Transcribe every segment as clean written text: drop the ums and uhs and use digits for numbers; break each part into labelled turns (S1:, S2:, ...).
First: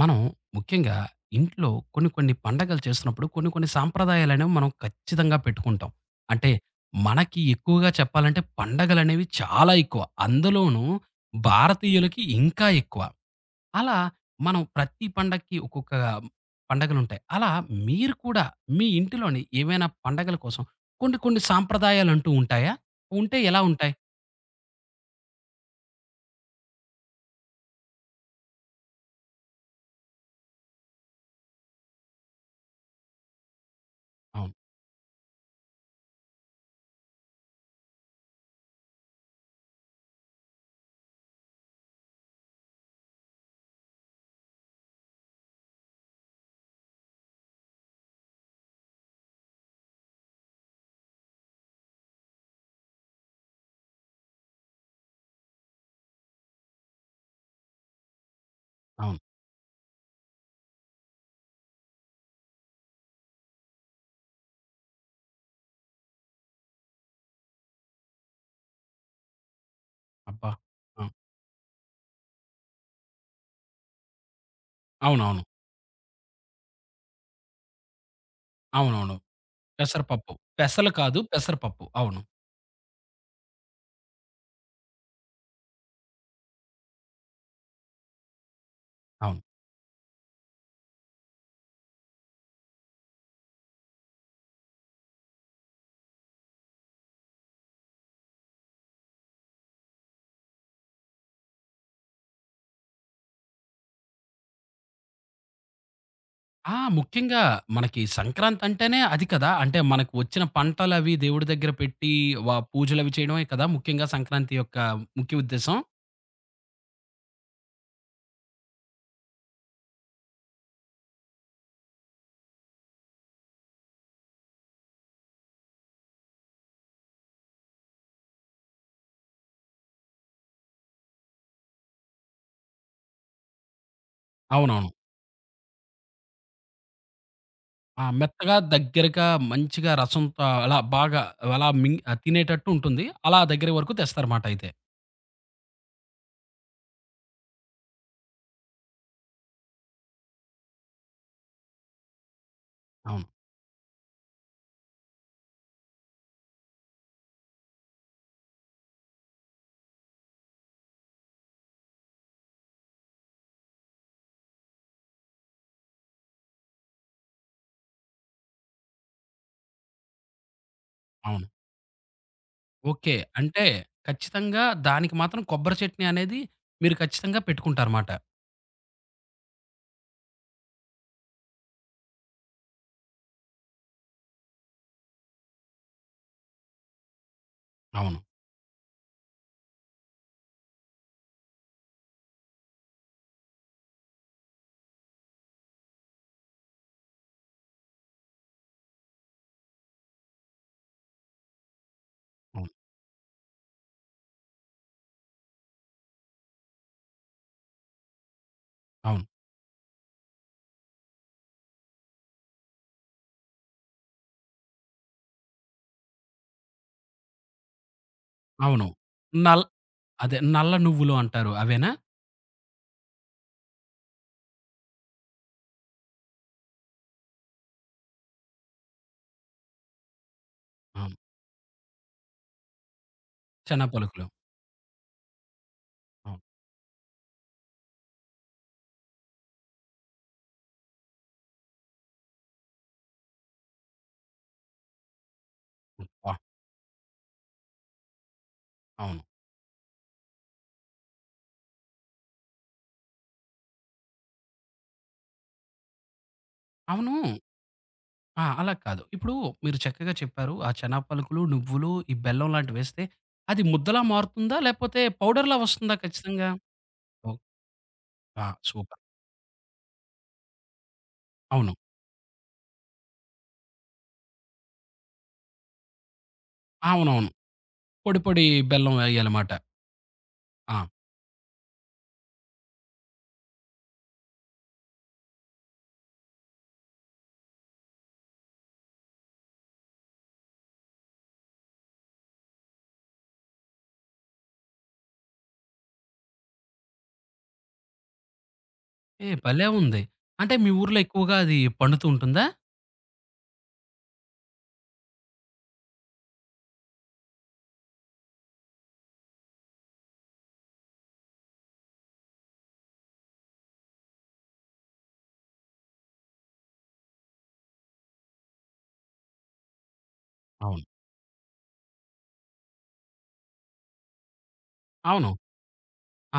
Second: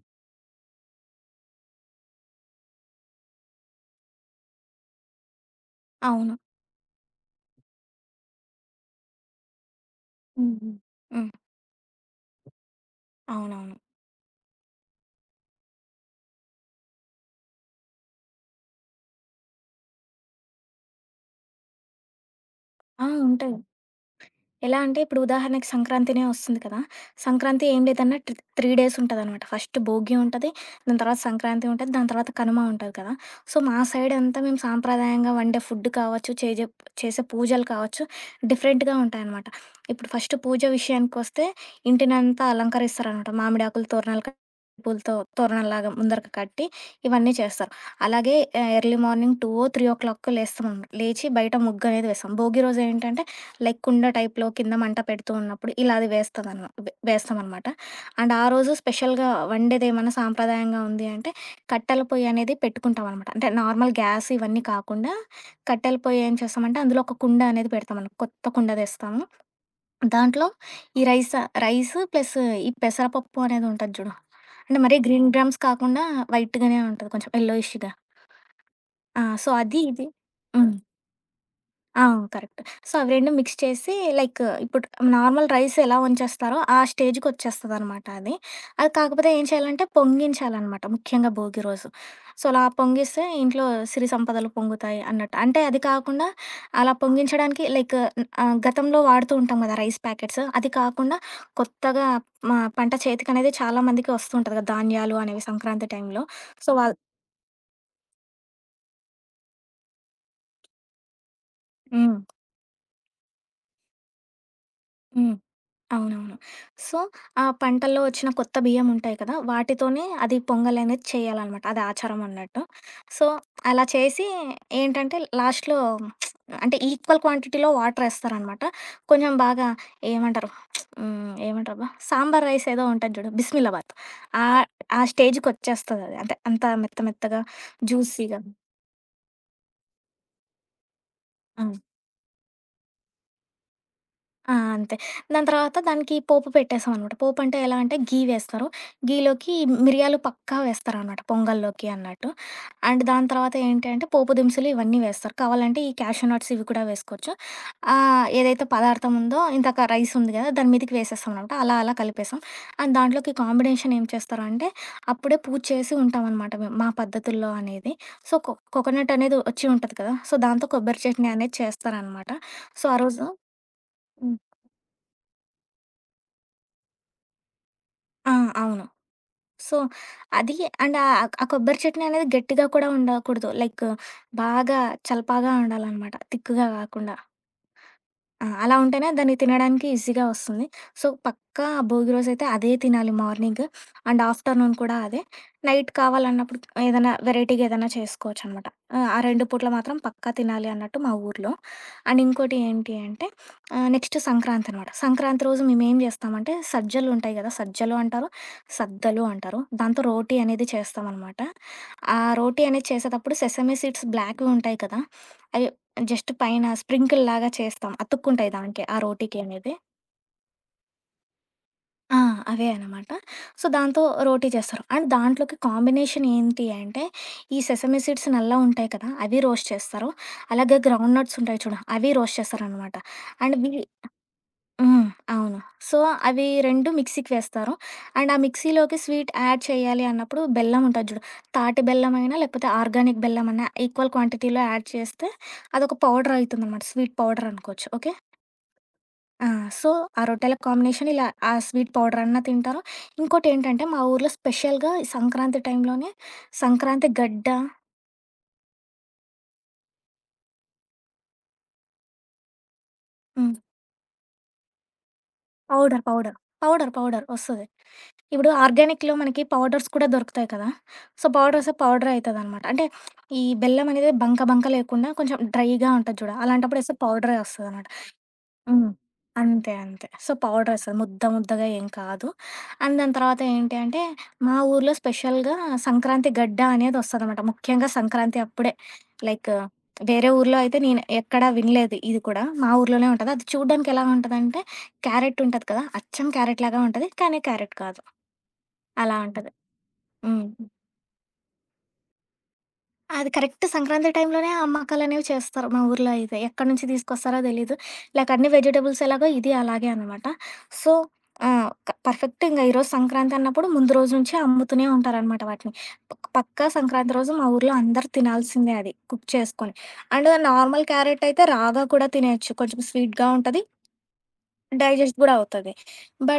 S1: మనం ముఖ్యంగా ఇంట్లో కొన్ని కొన్ని పండగలు చేస్తున్నప్పుడు కొన్ని కొన్ని సాంప్రదాయాలనేవి మనం ఖచ్చితంగా పెట్టుకుంటాం.
S2: అవును.
S1: అంటే మనకి ఎక్కువగా చెప్పాలంటే పండగలనేవి చాలా ఎక్కువ.
S2: హుహు.
S1: అందులోనూ
S2: హ్మ్.
S1: భారతీయులకి ఇంకా ఎక్కువ.
S2: అవునవును.
S1: అలా మనం ప్రతి పండక్కి ఒక్కొక్క పండగలుంటాయి. అలా మీరు కూడా మీ ఇంటిలోని ఏమైనా పండగల కోసం కొన్ని కొన్ని సాంప్రదాయాలంటూ ఉంటాయా?
S2: ఆ!
S1: ఉంటే
S2: ఉంటాయి.
S1: ఎలా ఉంటాయి?
S2: ఎలా అంటే ఇప్పుడు ఉదాహరణకి సంక్రాంతినే వస్తుంది కదా! సంక్రాంతి ఏం లేదన్నా 3 డేస్ ఉంటదనమాట. ఫస్ట్ భోగి ఉంటది. దాని తర్వాత సంక్రాంతి ఉంటది. దాని తర్వాత కనుమ ఉంటది కదా! సో, మా సైడ్ అంతా
S1: అవును.
S2: మేము సాంప్రదాయంగా వండే ఫుడ్ కావచ్చు, చేసే పూజలు కావచ్చు, డిఫరెంట్‌గా ఉంటాయనమాట. ఇప్పుడు ఫస్ట్ పూజ విషయానికొస్తే ఇంటినంతా అలంకరిస్తారనమాట. మామిడి ఆకులు తోరణాలు కట్టి పూలతో తోరణాల్లాగా ముందరకి కట్టి ఇవన్నీ చేస్తారు. అలాగే ఎర్లీ మార్నింగ్ 2 ఓ, 3 ఓ క్లాక్‌కో లేస్తామనమాట. లేచి బయట ముగ్గనేది వేస్తాం. భోగి రోజు ఏంటంటే లైక్ కుండ టైప్‌లో కింద మంట పెడుతూ ఉన్నప్పుడు ఇలా అది వేస్తదన వే వేస్తామనమాట. అండ్ ఆ రోజు
S1: అవును.
S2: స్పెషల్‌గా వండేదేమన్నా సాంప్రదాయంగా ఉంది అంటే, కట్టెల పొయ్యి అనేది పెట్టుకుంటామనమాట. అంటే నార్మల్ గ్యాస్ ఇవన్నీ కాకుండా, కట్టెల పొయ్యి ఏం చేస్తామంటే, అందులో ఒక కుండ అనేది పెడతామనమాట. కొత్త కుండ తెస్తాము. దాంట్లో
S1: అబ్బా!
S2: ఈ
S1: ఆ!
S2: రైస్ రైస్ ప్లస్ ఈ పెసరపప్పు అనేది ఉంటది జూడు. అంటే మరీ గ్రీన్
S1: అవునవును.
S2: గ్రామ్స్ కాకుండా వైట్‌గానే ఉంటది. కొంచెం యెల్లోయిష్‌గా.
S1: అవునవును.
S2: ఆ! సో, అది ఇది.
S1: పెసరపప్పు.
S2: హ్మ్.
S1: పెసలు కాదు పెసరపప్పు. అవును.
S2: అవును. కరెక్ట్. సో, అవి 2 మిక్స్ చేసి లైక్ ఇప్పుడు నార్మల్ రైస్ ఎలా వంచేస్తారో ఆ స్టేజ్‌కొచ్చేస్తదనమాట అది. అది కాకపోతే
S1: అవును.
S2: ఏం చేయాలంటే పొంగించాలనమాట ముఖ్యంగా భోగి రోజు. సో, అలా పొంగిస్తే ఇంట్లో సిరి సంపదలు పొంగుతాయి అన్నట్టు. అంటే అది కాకుండా అలా పొంగించడానికి లైక్ గతంలో వాడుతూ ఉంటాం కదా! Rice packets. అది కాకుండా కొత్తగా మా పంట చేతికనేది చాలా మందికి వస్తూ ఉంటది కదా! ధాన్యాలు అనేవి సంక్రాంతి టైంలో. సో,
S1: ఆ!
S2: అవును. వాళ్ళు
S1: ముఖ్యంగా మనకి సంక్రాంతి అంటేనే అది కదా! అంటే మనకు వచ్చిన పంటలవి దేవుడి దగ్గర పెట్టి
S2: హ్మ్.
S1: వ పూజలవి చేయడమే కదా! ముఖ్యంగా సంక్రాంతి యొక్క
S2: హ్మ్.
S1: ముఖ్య ఉద్దేశ్యం.
S2: అవునవును. సో, ఆ పంటల్లో వచ్చిన కొత్త బియ్యం ఉంటాయి కదా! వాటితోనే అది పొంగలనేది చేయాలనమాట. అది ఆచారం అన్నట్టు. సో, అలా చేసి ఏంటంటే లాస్ట్‌లో అంటే ఈక్వల్ క్వాంటిటీలో వాటరేస్తారనమాట. కొంచెం బాగా ఏమంటారు? హ్మ్. ఏమంటారబ్బా! సాంబార్ రైస్ ఏదో ఉంటది జూడు. బిస్మిల్లాబాత్. ఆ
S1: అవునవును.
S2: ఆ స్టేజ్‌కొచ్చేస్తదది. అంటే అంత మెత్త మెత్తగా,
S1: ఆ!
S2: జ్యూసీగా.
S1: మెత్తగా దగ్గరగా మంచిగా రసంతో అలా బాగా
S2: ఆ!
S1: అలా మింగ్ ఆ తినేటట్టు ఉంటుంది. అలా దగ్గర వరకు తెస్తారన్నమాట
S2: ఆ!
S1: అయితే.
S2: అంతే. దాని తర్వాత దానికి పోపు పెట్టేసామనమాట. పోపు అంటే ఎలా అంటే ఘీ వేస్తారు. ఘీలోకి మిరియాలు పక్కా వేస్తారనమాట పొంగల్లోకి అన్నట్టు. అండ్
S1: అవును.
S2: దాని తర్వాత ఏంటి అంటే పోపు దినుసులు ఇవన్నీ వేస్తారు. కావాలంటే ఈ క్యాషూ నట్స్ ఇవి కూడా వేసుకోవచ్చు. ఏదైతే పదార్థం ఉందో ఇందాక రైస్ ఉంది కదా! దాని మీదకి వేసేస్తామనమాట. అలా అలా కలిపేసాం. అండ్ దాంట్లోకి కాంబినేషన్ ఏం చేస్తారంటే అప్పుడే పూజ చేసి ఉంటామనమాట మేము మా పద్ధతుల్లో అనేది. సో, కోకోనట్ అనేది వచ్చి ఉంటది కదా! సో, దాంతో కొబ్బరి చట్నీ
S1: అవును.
S2: అనేది చేస్తారనమాట. సో, ఆ
S1: ఓకే.
S2: రోజు
S1: అంటే ఖచ్చితంగా దానికి మాత్రం కొబ్బరి చట్నీ అనేది మీరు ఖచ్చితంగా పెట్టుకుంటారన్నమాట.
S2: ఆ! అవును. సో, అది అండ్ ఆ కొబ్బరి చట్నీ అనేది గట్టిగా కూడా ఉండకూడదు. లైక్ బాగా చలపాగా ఉండాలనమాట. తిక్కుగా కాకుండా.
S1: అవును.
S2: ఆ! అలా ఉంటేనే దాన్ని తినడానికి ఈజీగా వస్తుంది. సో, పక్కా భోగి రోజైతే అదే తినాలి మార్నింగ్. అండ్ ఆఫ్టర్‌నూన్ కూడా అదే. నైట్ కావాలన్నప్పుడు ఏదైనా వెరైటీగా ఏదైనా చేసుకోవచ్చనమాట. ఆ 2 పూట్ల మాత్రం పక్కా తినాలి అన్నట్టు మా ఊర్లో. అండ్ ఇంకోటి
S1: అవును.
S2: ఏంటి అంటే నెక్స్ట్ సంక్రాంతి అనమాట. సంక్రాంతి రోజు మేమేం చేస్తామంటే సజ్జలు ఉంటాయి కదా! సజ్జలు అంటారు, సద్దలు
S1: అవును.
S2: అంటారు. దాంతో రోటీ అనేది చేస్తామనమాట. ఆ రోటీ అనేది చేసేటప్పుడు సెసమి సీడ్స్ బ్లాక్‌వి ఉంటాయి కదా! అవి జస్ట్ పైన స్ప్రింకిల్ లాగా చేస్తాం. అతుక్కుంటాయి దానికే
S1: అవును.
S2: ఆ రోటీకి
S1: నల్
S2: అనేది.
S1: అదే నల్ల నువ్వులు అంటారు అవేనా?
S2: ఆ! అవే అనమాట. సో, దాంతో రోటీ చేస్తారు. అండ్ దాంట్లోకి కాంబినేషన్ ఏంటి అంటే, ఈ సెసమి సీడ్స్ నల్లగా ఉంటాయి కదా! అవి రోస్ట్ చేస్తారు. అలాగే
S1: ఆ!
S2: గ్రౌండ్ నట్స్ ఉంటాయి చూడు, అవి రోస్ట్ చేస్తారనమాట. అండ్ వి
S1: చెనా పలుకులు.
S2: హ్మ్. అవును. సో,
S1: అవును.
S2: అవి 2 మిక్సీకి వేస్తారు. అండ్ ఆ మిక్సీలోకి స్వీట్ యాడ్ చేయాలి అన్నప్పుడు బెల్లం ఉంటది చూడు, తాటి బెల్లమైనా లేకపోతే ఆర్గానిక్ బెల్లమన్నా ఈక్వల్ క్వాంటిటీలో యాడ్ చేస్తే అదొక
S1: హ్మ్. ఆ!
S2: పౌడర్ అయితుందనమాట. స్వీట్ పౌడర్ అనుకోవచ్చు. ఓకే.
S1: అవును.
S2: ఆ! సో, ఆ రొట్టెల కాంబినేషన్ ఇలా ఆ స్వీట్ పౌడరన్నా తింటారు. ఇంకోటేంటంటే, మా ఊర్లో స్పెషల్‌గా ఈ సంక్రాంతి టైంలోనే సంక్రాంతి
S1: అవును.
S2: గడ్డ
S1: ఆ! అలా కాదు. ఇప్పుడు మీరు చక్కగా చెప్పారు. ఆ చెనా పలుకులు, నువ్వులు, ఈ బెల్లం లాంటివేస్తే
S2: హ్మ్.
S1: అది ముద్దలా మారుతుందా? లేపోతే పౌడర్‌లా వస్తుందా
S2: పౌడర్, పౌడర్,
S1: ఖచ్చితంగా?
S2: పౌడర్, పౌడర్
S1: ఓహ్!
S2: ఒస్తది.
S1: ఆ!
S2: ఇప్పుడు
S1: సూపర్.
S2: ఆర్గానిక్‌లో మనకి పౌడర్స్ కూడా దొరుకుతాయి కదా! సో, పౌడర్స్
S1: అవును.
S2: పౌడరే అయితదనమాట. అంటే, ఈ బెల్లమనేది బంక బంక లేకుండా కొంచెం డ్రైగా ఉంటది చూడు, అలాంటప్పుడేస్తే
S1: అవునవును.
S2: పౌడరే ఒస్తదనమాట.
S1: పొడి పొడి
S2: హ్మ్.
S1: బెల్లం వేయాలమాట.
S2: అంతే. అంతే. సో,
S1: ఆ!
S2: పౌడర్స్ ముద్ద ముద్దగా ఏం కాదు. అండ్ దాని తర్వాత ఏంటి అంటే, మా ఊర్లో స్పెషల్‌గా సంక్రాంతి గడ్డ అనేది ఒస్తదనమాట. ముఖ్యంగా సంక్రాంతి అప్పుడే. లైక్ వేరే ఊర్లో అయితే నేను ఎక్కడా వినలేదు ఇది కూడా. మా ఊర్లోనే ఉంటది. అది చూడ్డానికి ఎలా ఉంటదంటే, క్యారెట్ ఉంటది కదా! అచ్చం క్యారెట్ లాగా ఉంటది. కానీ క్యారెట్ కాదు. అలా
S1: ఏ
S2: ఉంటది.
S1: భలే ఉంది.
S2: హ్మ్.
S1: అంటే మీ ఊర్లో ఎక్కువగా అది పండుతూ ఉంటుందా?
S2: అది కరెక్ట్ సంక్రాంతి టైంలోనే ఆ అమ్మకాలనేవి చేస్తారు మా ఊర్లో అయితే. ఎక్కడి నుంచి తీసుకొస్తారో తెలీదు. లైక్ అన్ని వెజిటబుల్స్ ఎలాగో ఇది అలాగే అనమాట. సో క పర్ఫెక్ట్ ఇంగ ఈరోజు సంక్రాంతి అన్నప్పుడు ముందు రోజు నుంచే అమ్ముతూనే ఉంటారనమాట వాటిని. పక్కా సంక్రాంతి రోజు మా ఊర్లో అందరూ తినాల్సిందే అది కుక్ చేసుకొని. అండ్
S1: అవును.
S2: నార్మల్ క్యారెట్ అయితే రాగా కూడా తినేయొచ్చు. కొంచెం స్వీట్‌గా ఉంటది. డైజెస్ట్
S1: అవును.
S2: గూడా అవుతది.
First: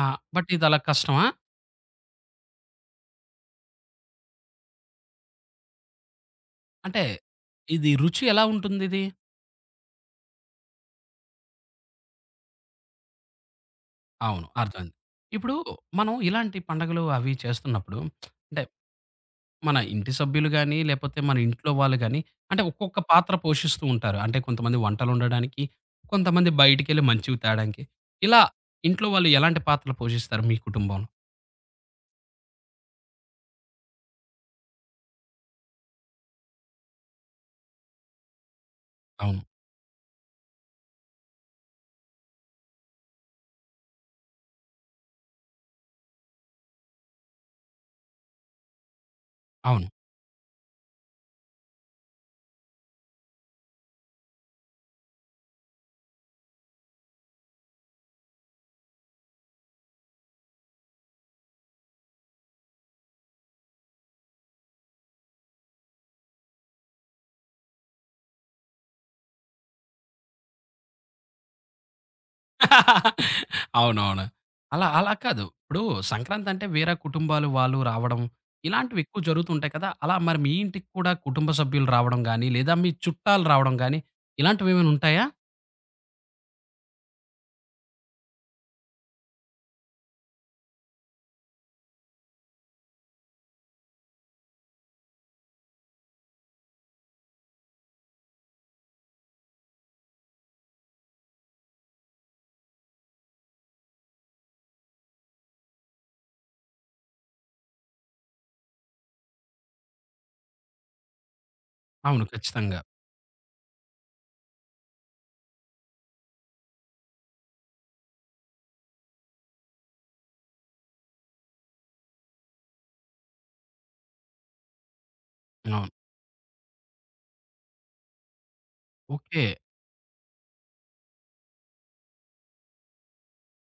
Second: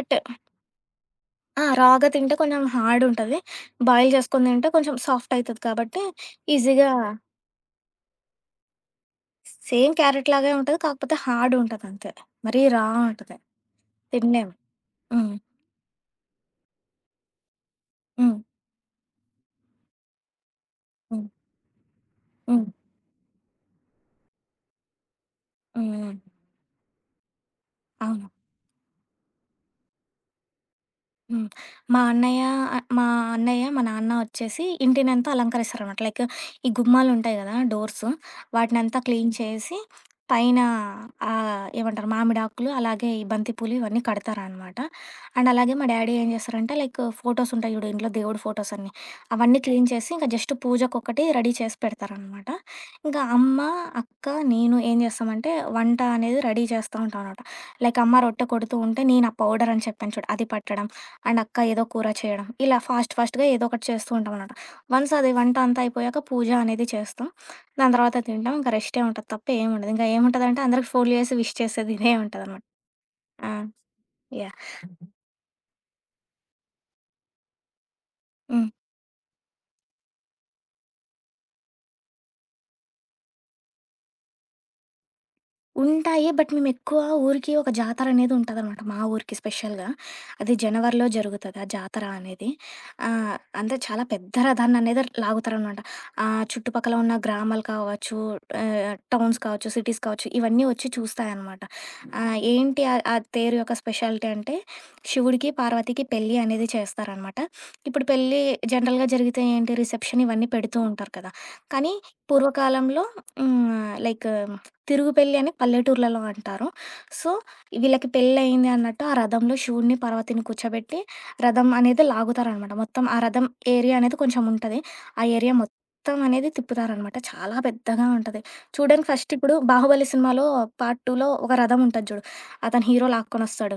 S1: ఆ! బట్ ఇది అలా కష్టమా?
S2: ఆ! రాగా తింటే కొంచెం హార్డ్ ఉంటది. బాయిల్ చేసుకొని తింటే కొంచెం సాఫ్ట్ అయితది కాబట్టి ఈజీగా
S1: అంటే ఇది రుచి ఎలా ఉంటుందిది?
S2: సేమ్ క్యారెట్ లాగే ఉంటది. కాకపోతే హార్డ్ ఉంటదంతే. మరీ రా ఉంటది.
S1: అవును.
S2: తినలేము.
S1: అర్థమైంది.
S2: హ్మ్.
S1: ఇప్పుడు మనం ఇలాంటి పండగలు అవి చేస్తున్నప్పుడు
S2: హ్మ్.
S1: అంటే మన ఇంటి సభ్యులు గాని, లేపోతే
S2: హ్మ్.
S1: మన ఇంట్లో వాళ్ళు గాని, అంటే
S2: హ్మ్.
S1: ఒక్కొక్క పాత్ర పోషిస్తూ ఉంటారు. అంటే కొంతమంది వంటలొండడానికి,
S2: హ్మ్. హ్మ్.
S1: కొంతమంది బయటికెళ్ళి మంచివి తేడానికి.
S2: అవును.
S1: ఇలా ఇంట్లో వాళ్ళు ఎలాంటి పాత్రలు పోషిస్తారు మీ కుటుంబంలో?
S2: హ్మ్. మా అన్నయ్య ఆహ్, మా అన్నయ్య, మా నాన్న వచ్చేసి ఇంటినంతా అలంకరిస్తారనమాట. లైక్ ఈ గుమ్మాలుంటాయి గదా! డోర్సు వాటినంతా క్లీన్
S1: అవును.
S2: చేసి, పైన ఏమంటారు మామిడాకులు, అలాగే ఈ బంతి పూలు ఇవన్నీ కడతారనమాట. అండ్ అలాగే మా డ్యాడీ ఏం చేస్తారంటే, లైక్ ఫోటోస్ ఉంటాయి చూడు ఇంట్లో దేవుడి ఫోటోస్ అన్నీ, అవన్నీ
S1: అవును.
S2: క్లీన్ చేసి ఇంక జస్ట్ పూజకొకటి రెడీ చేసి పెడతారనమాట. ఇంకా అమ్మ, అక్క, నేను ఏం చేస్తామంటే వంట అనేది రెడీ చేస్తా ఉంటాం అనమాట. లైక్ అమ్మ రొట్టె కొడుతూ ఉంటే, నేను ఆ పౌడర్ అని చెప్పాను చూడు అది పట్టడం. అండ్ అక్క ఏదో కూర చేయడం. ఇలా ఫాస్ట్ ఫాస్ట్‌గా ఏదో ఒకటి చేస్తూ ఉంటామనమాట. వన్స్ అది వంట అంతా అయిపోయాక పూజ అనేది చేస్తాం. దాని తర్వాత తింటాం. ఇంక రెస్టే ఉంటది తప్ప ఏముండదు. ఇంక ఏముంటదంటే అందరికి ఫోన్లు చేసి విష్ చేసేది ఇదే ఉంటదనమాట. ఆ!
S1: అవునవును.
S2: యాహ్!
S1: అలా అలా కాదు. ఇప్పుడు సంక్రాంతంటే వేరే కుటుంబాలు వాళ్ళు రావడం,
S2: హ్మ్.
S1: ఇలాంటివి ఎక్కువ జరుగుతుంటాయి కదా! అలా మరి మీ ఇంటికి కూడా కుటుంబ సభ్యులు రావడం గాని, లేదా మీ చుట్టాలు రావడం గాని, ఇలాంటివేమైనా ఉంటాయా?
S2: ఉంటాయి. బట్ మేమెక్కువ ఊరికి ఒక జాతరనేది ఉంటదనమాట. మా ఊరికి స్పెషల్‌గా. అది జనవరిలో జరుగుతది ఆ జాతర అనేది. ఆహ్, అంటే చాలా పెద్ద రథాన్ననేది లాగుతారనమాట. చుట్టుపక్కల ఉన్న గ్రామాలు కావచ్చు, టౌన్స్ కావచ్చు, సిటీస్ కావచ్చు, ఇవన్నీ వచ్చి చూస్తాయనమాట. ఏంటి ఆ ఆ తేరు యొక్క స్పెషాలిటీ అంటే, శివుడికి, పార్వతికి పెళ్లి అనేది చేస్తారనమాట. ఇప్పుడు పెళ్లి జనరల్‌గా జరిగితే ఏంటి రిసెప్షన్ ఇవన్నీ పెడుతూ ఉంటారు కదా! కానీ
S1: అవును. ఖచ్చితంగా.
S2: పూర్వకాలంలో హ్మ్. లైక్ తిరుగు పెళ్లి అని పల్లెటూర్లలో అంటారు. సో, వీళ్ళకి పెళ్లయింది అన్నట్టు ఆ రథంలో శివుడిని, పార్వతిని కూర్చోబెట్టి రథం అనేది లాగుతారనమాట. మొత్తం ఆ రథం ఏరియా అనేది కొంచెం ఉంటది. ఆ ఏరియా
S1: అవును.
S2: మొత్తం అనేది తిప్పుతారనమాట. చాలా పెద్దగా ఉంటది. చూడ్డానికి ఫస్ట్
S1: ఓకే.
S2: ఇప్పుడు 'బాహుబలి' సినిమాలో పార్ట్ 2లో ఒక రథం ఉంటది చూడు. అతను హీరో లాక్కొనొస్తాడు.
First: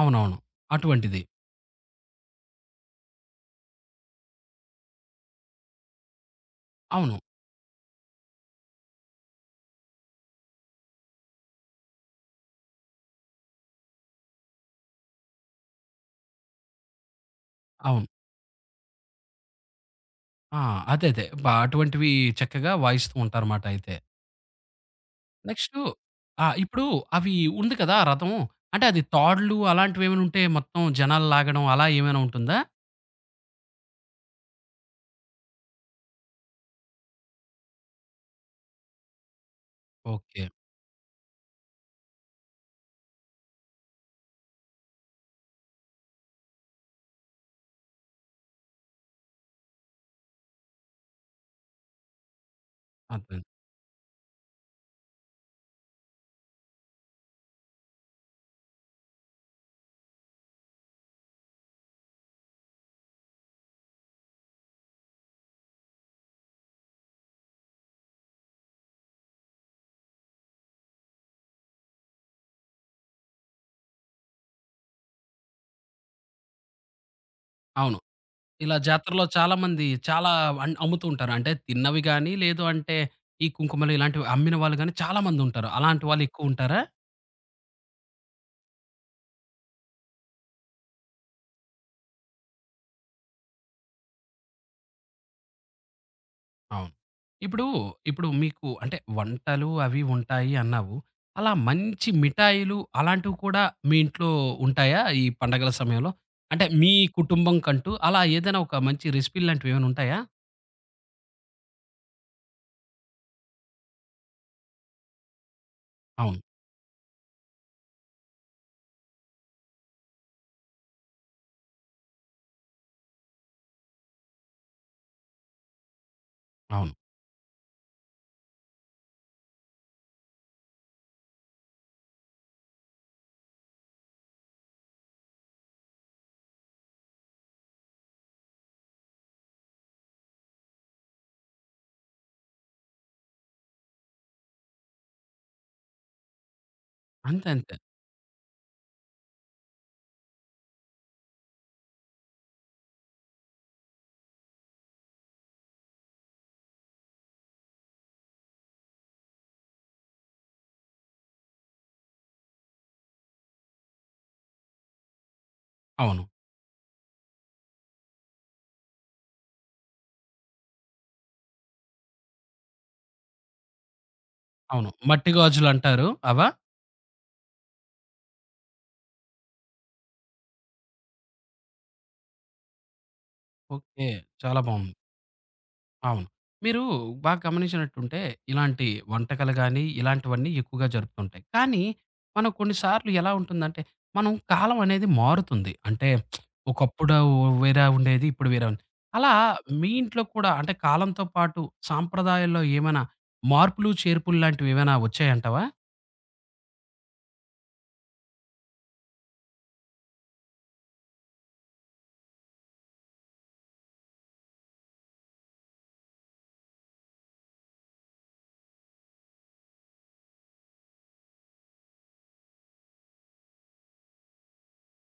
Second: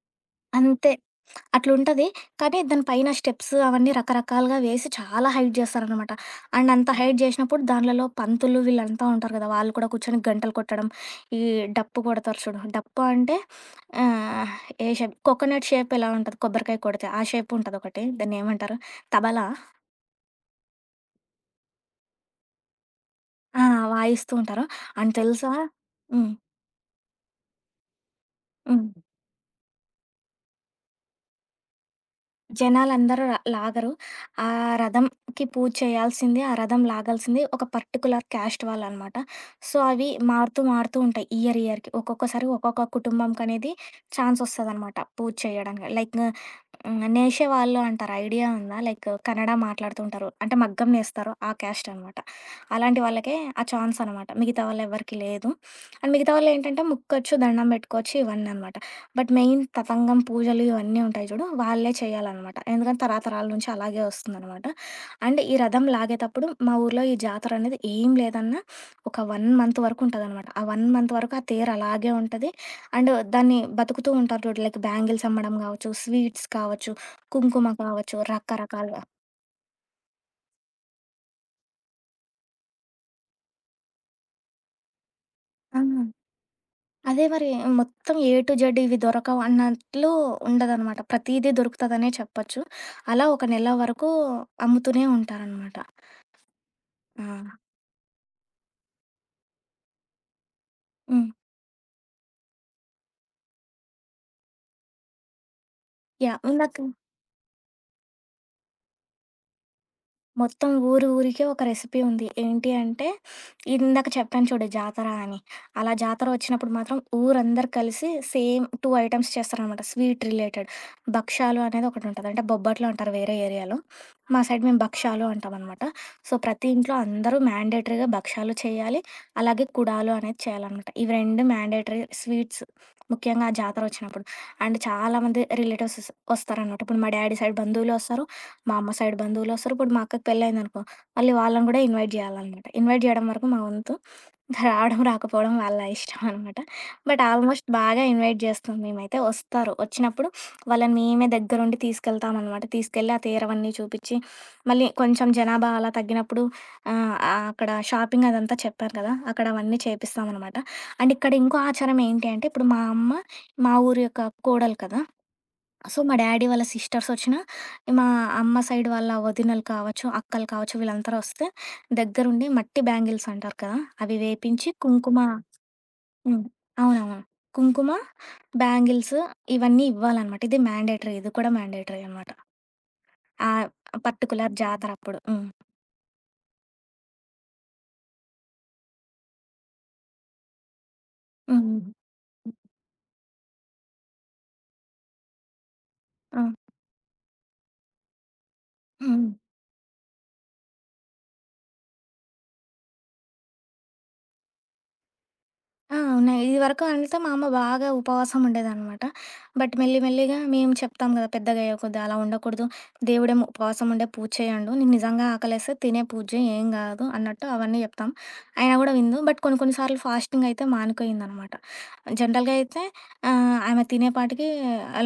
S1: అవునవును.
S2: అంతే.
S1: అటువంటిది.
S2: అట్లుంటది. కానీ దాని పైన స్టెప్స్ అవన్నీ రకరకాలుగా వేసి చాలా హైట్ జేస్తారనమాట. అండ్ అంత
S1: అవును.
S2: హైట్ జేసినప్పుడు దాన్లలో పంతులు వీళ్ళంతా ఉంటారు గదా! వాళ్ళు కూడా కూర్చొని గంటలు కొట్టడం, ఈ డప్పు కొడతారు చూడు. డప్పు అంటే ఆహ్, ఏ షేప్ కోకోనట్ షేప్ ఎలా ఉంటది కొబ్బరికాయ కొడితే ఆ షేప్ ఉంటదొకటి.
S1: అవును.
S2: దాన్నేమంటారు? తబలా?
S1: ఆ! అదే అదే. బ అటువంటివి చక్కగా వాయిస్తూ
S2: ఆ!
S1: ఉంటారన్నమాట అయితే.
S2: వాయిస్తూ ఉంటారు. అండ్ తెలుసా
S1: నెక్స్టు
S2: హ్మ్.
S1: ఆ! ఇప్పుడు అవి ఉంది కదా! రథం. అంటే
S2: హ్మ్.
S1: అది తాడ్లు అలాంటివేమైనా ఉంటే మొత్తం జనాలు లాగడం అలా ఏమైనా ఉంటుందా?
S2: జనాలందరూ లాగరు. ఆ రథంకి పూజ చేయాల్సింది, ఆ రథం లాగాల్సింది ఒక పర్టిక్యులర్ క్యాస్ట్ వాళ్ళనమాట. సో, అవి
S1: ఓకే.
S2: మారుతూ, మారుతూ ఉంటాయి ఇయర్, ఇయర్‌కి. ఒక్కొక్కసారి ఒక్కొక్క కుటుంబంకనేది ఛాన్సొస్తదనమాట పూజ చేయడానికి. లైక్ హ్మ్. నేషే వాళ్ళు అంటారు. ఐడియా ఉందా? లైక్ కన్నడ మాట్లాడుతుంటారు. అంటే మగ్గం నేస్తారు. ఆ క్యాస్ట్ అనమాట. అలాంటి వాళ్ళకే
S1: అర్థమైంది.
S2: ఆ ఛాన్స్ అనమాట. మిగతా వాళ్ళెవ్వరికీ లేదు. అండ్ మిగతా వాళ్ళేంటంటే ముక్కోచ్చు, దండం పెట్టుకోవచ్చు ఇవన్ననమాట. బట్ మెయిన్ తతంగం పూజలు ఇవన్నీ ఉంటాయి చూడు, వాళ్ళే చేయాలనమాట. ఎందుకంటే తరతరాల నుంచి అలాగే వస్తుందనమాట. అండ్ ఈ రథం లాగేతప్పుడు మా ఊర్లో ఈ జాతరనేది ఏం లేదన్నా ఒక 1 మంత్ వరకు ఉంటదనమాట. ఆ 1 మంత్ వరకు ఆ తేరు అలాగే ఉంటది. అండ్ దాన్ని బతుకుతూ ఉంటారు చూడు. లైక్ బ్యాంగిల్స్ అమ్మడం గావచ్చు, స్వీట్స్ కావచ్చు, కుంకుమ
S1: అవును.
S2: కావచ్చు,
S1: ఇలా
S2: రకరకాలుగా.
S1: జాతరలో చాలా మంది చాలా అన్ అమ్ముతూ ఉంటారు. అంటే తిన్నవి గాని, లేదు అంటే ఈ కుంకుమలు ఇలాంటివి అమ్మిన వాళ్ళు గాని చాలా మందుంటారు.
S2: ఆ!
S1: అలాంటి వాళ్ళు ఎక్కువుంటారా?
S2: అదే మరి మొత్తం ఏ టు జెడ్ ఇవి దొరకవు అన్నట్లు ఉండదనమాట. ప్రతీదీ దొరుకుతదనే చెప్పొచ్చు. అలా ఒక నెల వరకు అమ్ముతూనే ఉంటారనమాట.
S1: అవును.
S2: ఆ!
S1: ఇప్పుడు, ఇప్పుడు మీకు అంటే వంటలు అవి ఉంటాయి అన్నావు.
S2: హ్మ్.
S1: అలా మంచి మిఠాయిలు అలాంటివి కూడా మీ ఇంట్లో ఉంటాయా? ఈ పండగల సమయంలో?
S2: యాహ్!
S1: అంటే
S2: ఇందాక
S1: మీ కుటుంబం కంటూ అలా ఏదైనా ఒక మంచి రెసిపీ లాంటివి ఏమైనా ఉంటాయా?
S2: మొత్తం ఊరు ఊరికే ఒక రెసిపీ ఉంది. ఏంటి అంటే, ఇందాక చెప్పాను చూడు జాతర అని. అలా జాతర
S1: అవును.
S2: వచ్చినప్పుడు మాత్రం ఊరందరూ కలిసి సేమ్ 2 ఐటెమ్స్ చేస్తారనమాట స్వీట్ రిలేటెడ్. భక్షాలు అనేది ఒకటుంటది. అంటే బొబ్బట్లు అంటారు వేరే ఏరియాలో. మా సైడ్ మేము భక్షాలు అంటామనమాట. సో, ప్రతి
S1: అవును.
S2: ఇంట్లో అందరూ మ్యాండేటరీగా భక్షాలు చేయాలి. అలాగే కుడాలు అనేది చేయాలనమాట. ఇవి 2 మ్యాండేటరీ స్వీట్స్. ముఖ్యంగా ఆ జాతర వచ్చినప్పుడు. అండ్ చాలామంది రిలేటివ్స్ వస్తారనమాట. ఇప్పుడు మా డాడీ సైడ్ బంధువులు వస్తారు. మా అమ్మ సైడ్ బంధువులొస్తారు. ఇప్పుడు మా అక్కకి పెళ్ళయిందనుకో, మళ్ళీ వాళ్ళని గూడా ఇన్వైట్ జేయాలనమాట. ఇన్వైట్ జేయడం వరకు మా వంతు. ఇంక రావడం, రాకపోవడం వాళ్ళ ఇష్టం అనమాట. బట్
S1: అంతే.
S2: ఆల్మోస్ట్
S1: అంతే.
S2: బాగా ఇన్వైట్ జేస్తాం మేమైతే. వస్తారు. వచ్చినప్పుడు వాళ్ళని మేమే దగ్గరుండి తీసుకెళ్తామనమాట. తీసుకెళ్ళి ఆ తీరవన్నీ చూపిచ్చి, మళ్ళీ కొంచెం జనాభా అలా తగ్గినప్పుడు ఆహ్, ఆహ్, అక్కడ షాపింగ్ అదంతా చెప్పాను కదా! అక్కడ అవన్నీ చేపిస్తామనమాట. అండ్ ఇక్కడ ఇంకో ఆచారం ఏంటి అంటే, ఇప్పుడు మా అమ్మ మా ఊరి యొక్క కోడలు కదా! సో, మా
S1: అవును.
S2: డ్యాడీ వాళ్ళ సిస్టర్సొచ్చినా, మా అమ్మ సైడ్ వాళ్ళ వదినలు కావచ్చు, అక్కలు కావచ్చు వీళ్ళందరూ వస్తే దగ్గరుండి మట్టి బ్యాంగిల్స్ అంటారు కదా! అవి వేపించి
S1: అవును.
S2: కుంకుమ
S1: మట్టి గాజులంటారు.
S2: హ్మ్.
S1: అవా?
S2: అవునవును. కుంకుమ, బ్యాంగిల్స్ ఇవన్నీ ఇవ్వాలనమాట. ఇది మ్యాండేటరీ. ఇది కూడా మ్యాండేటరీ అనమాట. ఆహ్,
S1: ఓకే.
S2: పర్టిక్యులర్
S1: చాలా బావుంది.
S2: జాతరప్పుడు. హ్మ్.
S1: అవును. మీరు బాగా గమనించినట్టుంటే ఇలాంటి వంటకాలు గానీ, ఇలాంటివన్నీ ఎక్కువగా జరుపుతుంటాయి.
S2: హ్మ్.
S1: కానీ
S2: హ్మ్.
S1: మనం కొన్ని సార్లు ఎలా ఉంటుందంటే, మనం కాలం అనేది మారుతుంది. అంటే
S2: ఆ!
S1: ఒకప్పుడు వేరా ఉండేది. ఇప్పుడు వేరా ఉంది.
S2: హ్మ్.
S1: అలా మీ ఇంట్లో కూడా అంటే కాలంతో పాటు సాంప్రదాయాల్లో ఏమైనా మార్పులు, చేర్పులు లాంటివి ఏమైనా వచ్చాయంటావా?
S2: ఆ! ఉన్నాయి. ఇదివరకు అంతా మా అమ్మ బాగా ఉపవాసం ఉండేదనమాట. బట్ మెల్లి మెల్లిగా మేము చెప్తాం గదా! పెద్దగయ్యే కొద్దీ అలా ఉండకూడదు. దేవుడేమో ఉపవాసం ఉండే పూజ చేయండు. నీకు నిజంగా ఆకలేస్తే తినే పూజ చెయి ఏం గాదు అన్నట్టు అవన్నీ జెప్తాం. అయినా గూడా వినదు. బట్ కొన్ని కొన్ని సార్లు ఫాస్టింగ్ అయితే మానుకోయిందనమాట. జనరల్‌గా అయితే ఆమె తినేపాటికి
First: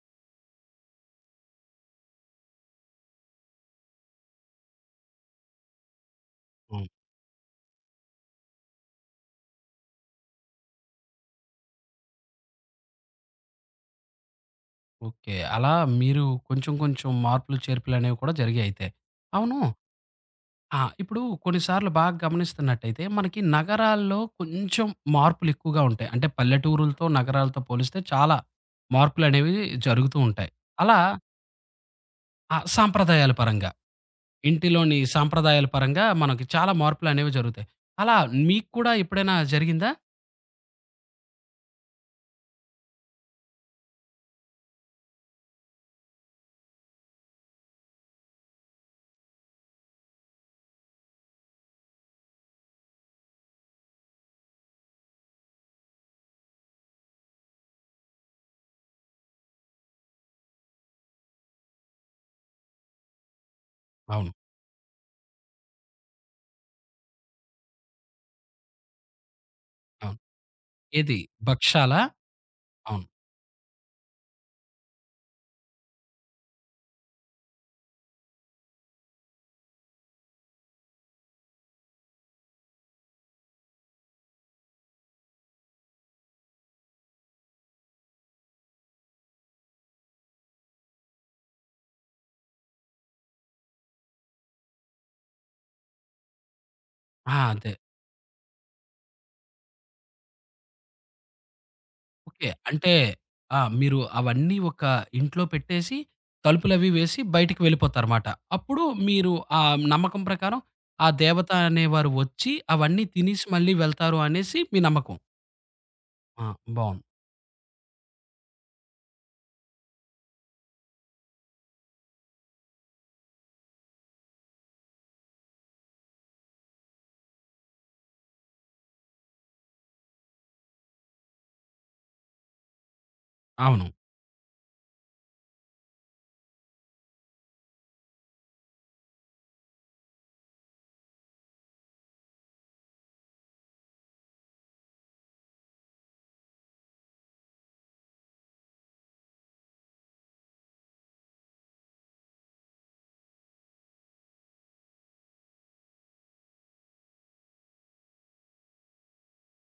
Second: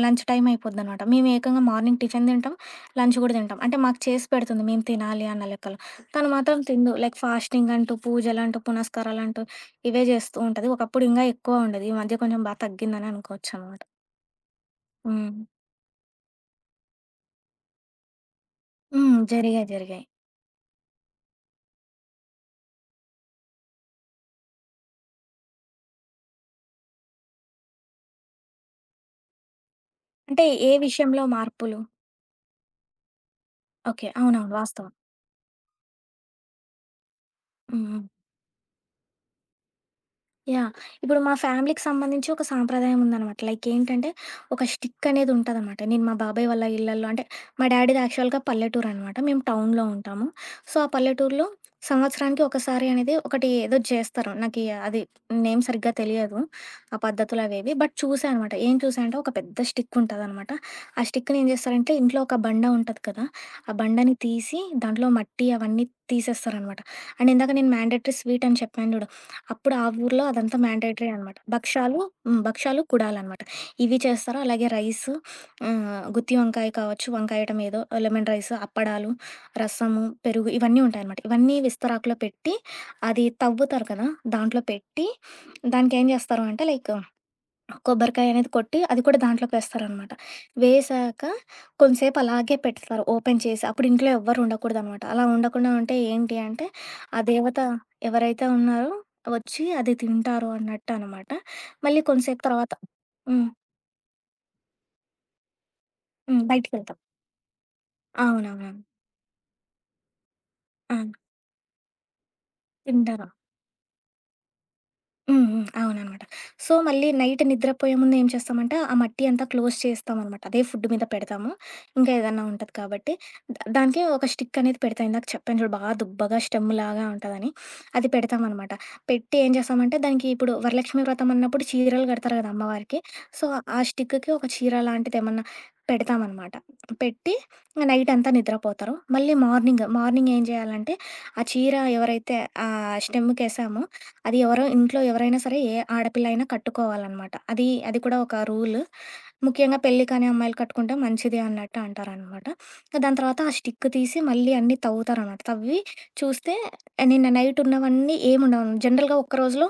S2: లంచ్ టైం అయిపోద్దనమాట. మేము ఏకంగా మార్నింగ్ టిఫిన్ తింటాం. లంచ్ గూడా తింటాం. అంటే మాకు చేసి పెడుతుంది మేము తినాలి అన్న లెక్కలో. తను మాత్రం
S1: హ్మ్.
S2: తినదు. లైక్ ఫాస్టింగ్ అంటూ పూజలంటూ పునస్కారాలంటూ ఇవే జేస్తూ ఉంటది. ఒకప్పుడు ఇంగా ఎక్కువ ఉండేది. ఈ మధ్య కొంచెం బా తగ్గిందని అనుకోవచ్చనమాట. హ్మ్.
S1: ఓకే. అలా మీరు కొంచెం కొంచెం మార్పులు, చేర్పులనేవి కూడా జరిగాయి అయితే.
S2: హ్మ్.
S1: అవును.
S2: జరిగాయి. జరిగాయి.
S1: ఆ! ఇప్పుడు కొన్నిసార్లు బాగా గమనిస్తున్నట్టయితే, మనకి నగరాల్లో కొంచెం మార్పులెక్కువగా ఉంటాయి. అంటే పల్లెటూరులతో, నగరాలతో పోలిస్తే చాలా మార్పులనేవి జరుగుతూ
S2: అంటే
S1: ఉంటాయి.
S2: ఏ
S1: అలా
S2: విషయంలో మార్పులు?
S1: ఆ! సాంప్రదాయాల పరంగా,
S2: ఓకే. అవునవును. వాస్తవం.
S1: ఇంటిలోని సాంప్రదాయాల పరంగా మనకి చాలా మార్పులనేవి జరుగుతాయి.
S2: హ్మ్.
S1: అలా మీకు కూడా ఎప్పుడైనా జరిగిందా?
S2: యాహ్! ఇప్పుడు మా ఫ్యామిలీకి సంబంధించి ఒక సాంప్రదాయం ఉందనమాట. లైక్ ఏంటంటే, ఒక స్టిక్ అనేది ఉంటదనమాట. నేను మా బాబాయ్ వాళ్ళ ఇళ్లల్లో అంటే, మా డ్యాడీది యాక్చువల్‌గా పల్లెటూరనమాట. మేము టౌన్‌లో ఉంటాము. సో, ఆ పల్లెటూరులో సంవత్సరానికి ఒకసారి అనేది ఒకటి ఏదో చేస్తారు. నాకీ అది నేమ్ సరిగ్గా తెలియదు. ఆ పద్ధతులవేవి. బట్ చూసా అనమాట. ఏం చూసా అంటే, ఒక పెద్ద స్టిక్ ఉంటదనమాట. ఆ స్టిక్‌ని ఏం చేస్తారంటే, ఇంట్లో ఒక బండ ఉంటది కదా! ఆ బండని
S1: అవును.
S2: తీసి, దాంట్లో మట్టి అవన్నీ తీసేస్తారనమాట. అండ్ ఇందాక నేను మ్యాండేటరీ స్వీట్ అని చెప్పాను చూడు. అప్పుడు ఆ
S1: అవును.
S2: ఊర్లో అదంతా మ్యాండేటరీ
S1: ఏది
S2: అనమాట. భక్షాలు
S1: భక్షాలా?
S2: హ్మ్. భక్షాలు,
S1: అవును.
S2: కుడాలనమాట. ఇవి చేస్తారు. అలాగే రైసు గుత్తి వంకాయ కావచ్చు, వంకాయ ఐటెమ్ ఏదో, లెమన్ రైసు, అప్పడాలు, రసము, పెరుగు ఇవన్నీ ఉంటాయనమాట. ఇవన్నీ విస్తరాకులో పెట్టి అది తవ్వుతారు కదా! దాంట్లో పెట్టి దానికేం చేస్తారు అంటే లైక్ కొబ్బరికాయ అనేది కొట్టి, అది కూడా దాంట్లోకి వేస్తారనమాట. వేశాక కొంసేపు అలాగే పెడతారు ఓపెన్ చేసి. అప్పుడు ఇంట్లో ఎవ్వరు ఉండకూడదనమాట. అలా ఉండకుండా ఉంటే ఏంటి అంటే, ఆ
S1: ఆ!
S2: దేవత
S1: అదే.
S2: ఎవరైతే ఉన్నారో వచ్చి అది తింటారు అన్నట్టు అనమాట. మళ్ళీ కొంసేపు
S1: ఓకే.
S2: తర్వాత
S1: అంటే
S2: హ్మ్.
S1: ఆ! మీరు అవన్నీ ఒక ఇంట్లో పెట్టేసి,
S2: హ్మ్.
S1: తలుపులవి
S2: బయటికెళ్తాం.
S1: వేసి బయటికి వెళ్ళిపోతారమాట.
S2: అవునవునవును.
S1: అప్పుడు మీరు ఆ నమ్మకం ప్రకారం
S2: ఆ!
S1: ఆ దేవత అనేవారు వచ్చి అవన్నీ
S2: తింటారు.
S1: తినేసి మళ్ళీ వెళ్తారు అనేసి మీ నమ్మకం.
S2: హ్మ్. హ్మ్. అవుననమాట.
S1: ఆ!
S2: సో,
S1: బావుంది.
S2: మళ్ళీ నైట్ నిద్రపోయే ముందు ఏం చేస్తామంటే, ఆ మట్టి అంతా క్లోజ్ చేస్తామనమాట. అదే ఫుడ్ మీద పెడతాము. ఇంకా ఏదన్నా ఉంటది కాబట్టి, దానికి ఒక స్టిక్ అనేది పెడతాం. ఇందాక చెప్పాను చూడు బాగా దుబ్బగా స్టెమ్‌లాగా ఉంటదని. అది పెడతామనమాట. పెట్టి ఏం చేస్తామంటే, దానికి ఇప్పుడు వరలక్ష్మి వ్రతం అన్నప్పుడు చీరలు కడతారు కదా అమ్మవారికి. సో, ఆ
S1: అవును.
S2: స్టిక్‌కి ఒక చీర లాంటిదేమన్నా పెడతామనమాట. పెట్టి ఇంగ నైట్ అంతా నిద్రపోతారు. మళ్ళీ మార్నింగ్, మార్నింగ్ ఏం చేయాలంటే, ఆ చీర ఎవరైతే ఆ స్టెమ్‌కేసామో అది ఎవరో ఇంట్లో ఎవరైనా సరే ఏ ఆడపిల్ల అయినా కట్టుకోవాలన్నమాట. అది అది కూడా ఒక రూల్. ముఖ్యంగా పెళ్లి కాని అమ్మాయిలు కట్టుకుంటే మంచిది అన్నట్టు అంటారనమాట. దాని తర్వాత ఆ స్టిక్ తీసి మళ్ళీ అన్నీ తవ్వుతారనమాట. తవ్వి చూస్తే నిన్న నైట్ ఉన్నవన్నీ ఏముండవు. జనరల్‌గా ఒక్క రోజులో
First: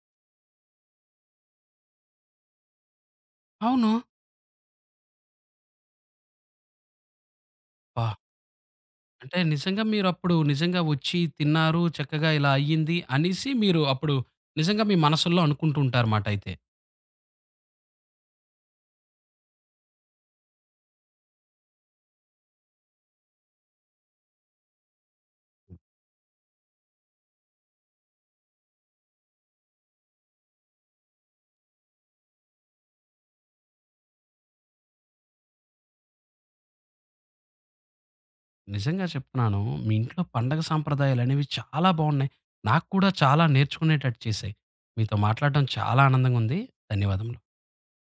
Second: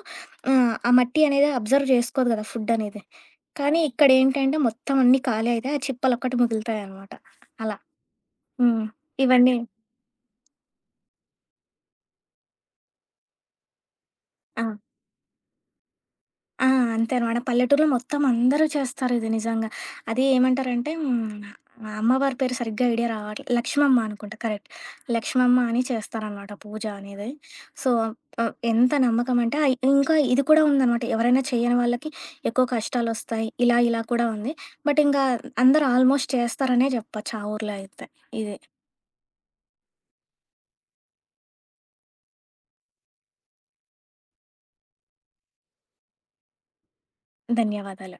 S2: ఆ మట్టి అనేది అబ్జర్వ్ చేసుకోదు కదా! ఫుడ్ అనేది. కానీ
S1: అవును.
S2: ఇక్కడేంటంటే మొత్తం అన్నీ ఖాళీ అయితాయి. ఆ చిప్పలొక్కటి మిగులుతాయనమాట. అలా.
S1: అబ్బా!
S2: హ్మ్.
S1: అంటే
S2: ఇవన్నీ
S1: నిజంగా మీరప్పుడు నిజంగా వచ్చి తిన్నారు, చక్కగా ఇలా అయ్యింది అనేసి మీరు అప్పుడు
S2: ఆ!
S1: నిజంగా మీ మనసుల్లో అనుకుంటూ ఉంటారమాట అయితే.
S2: ఆ! అంతే అనమాట. పల్లెటూరులో మొత్తం అందరూ చేస్తారిది నిజంగా. అది ఏమంటారంటే హ్మ్, మా అమ్మవారి పేరు సరిగ్గా ఐడియా రావట్లే. లక్ష్మమ్మ అనుకుంటా కరెక్ట్. లక్ష్మమ్మ అని చేస్తారనమాట పూజ అనేది. సో, ఎంత నమ్మకమంటే ఇంకా ఇది కూడా ఉందనమాట. ఎవరైనా చేయని వాళ్ళకి ఎక్కువ కష్టాలొస్తాయి. ఇలా ఇలా కూడా ఉంది. బట్ ఇంకా అందరూ ఆల్మోస్ట్ చేస్తారనే జెప్పొచ్చు ఆ ఊర్లో అయితే. ఇది.
S1: నిజంగా చెప్తున్నాను. మీ ఇంట్లో పండగ సాంప్రదాయాలనేవి చాలా బావున్నాయి. నాకు కూడా చాలా నేర్చుకునేటట్టు చేశాయి. మీతో మాట్లాడడం చాలా ఆనందంగా ఉంది. ధన్యవాదములు.
S2: ధన్యవాదాలు.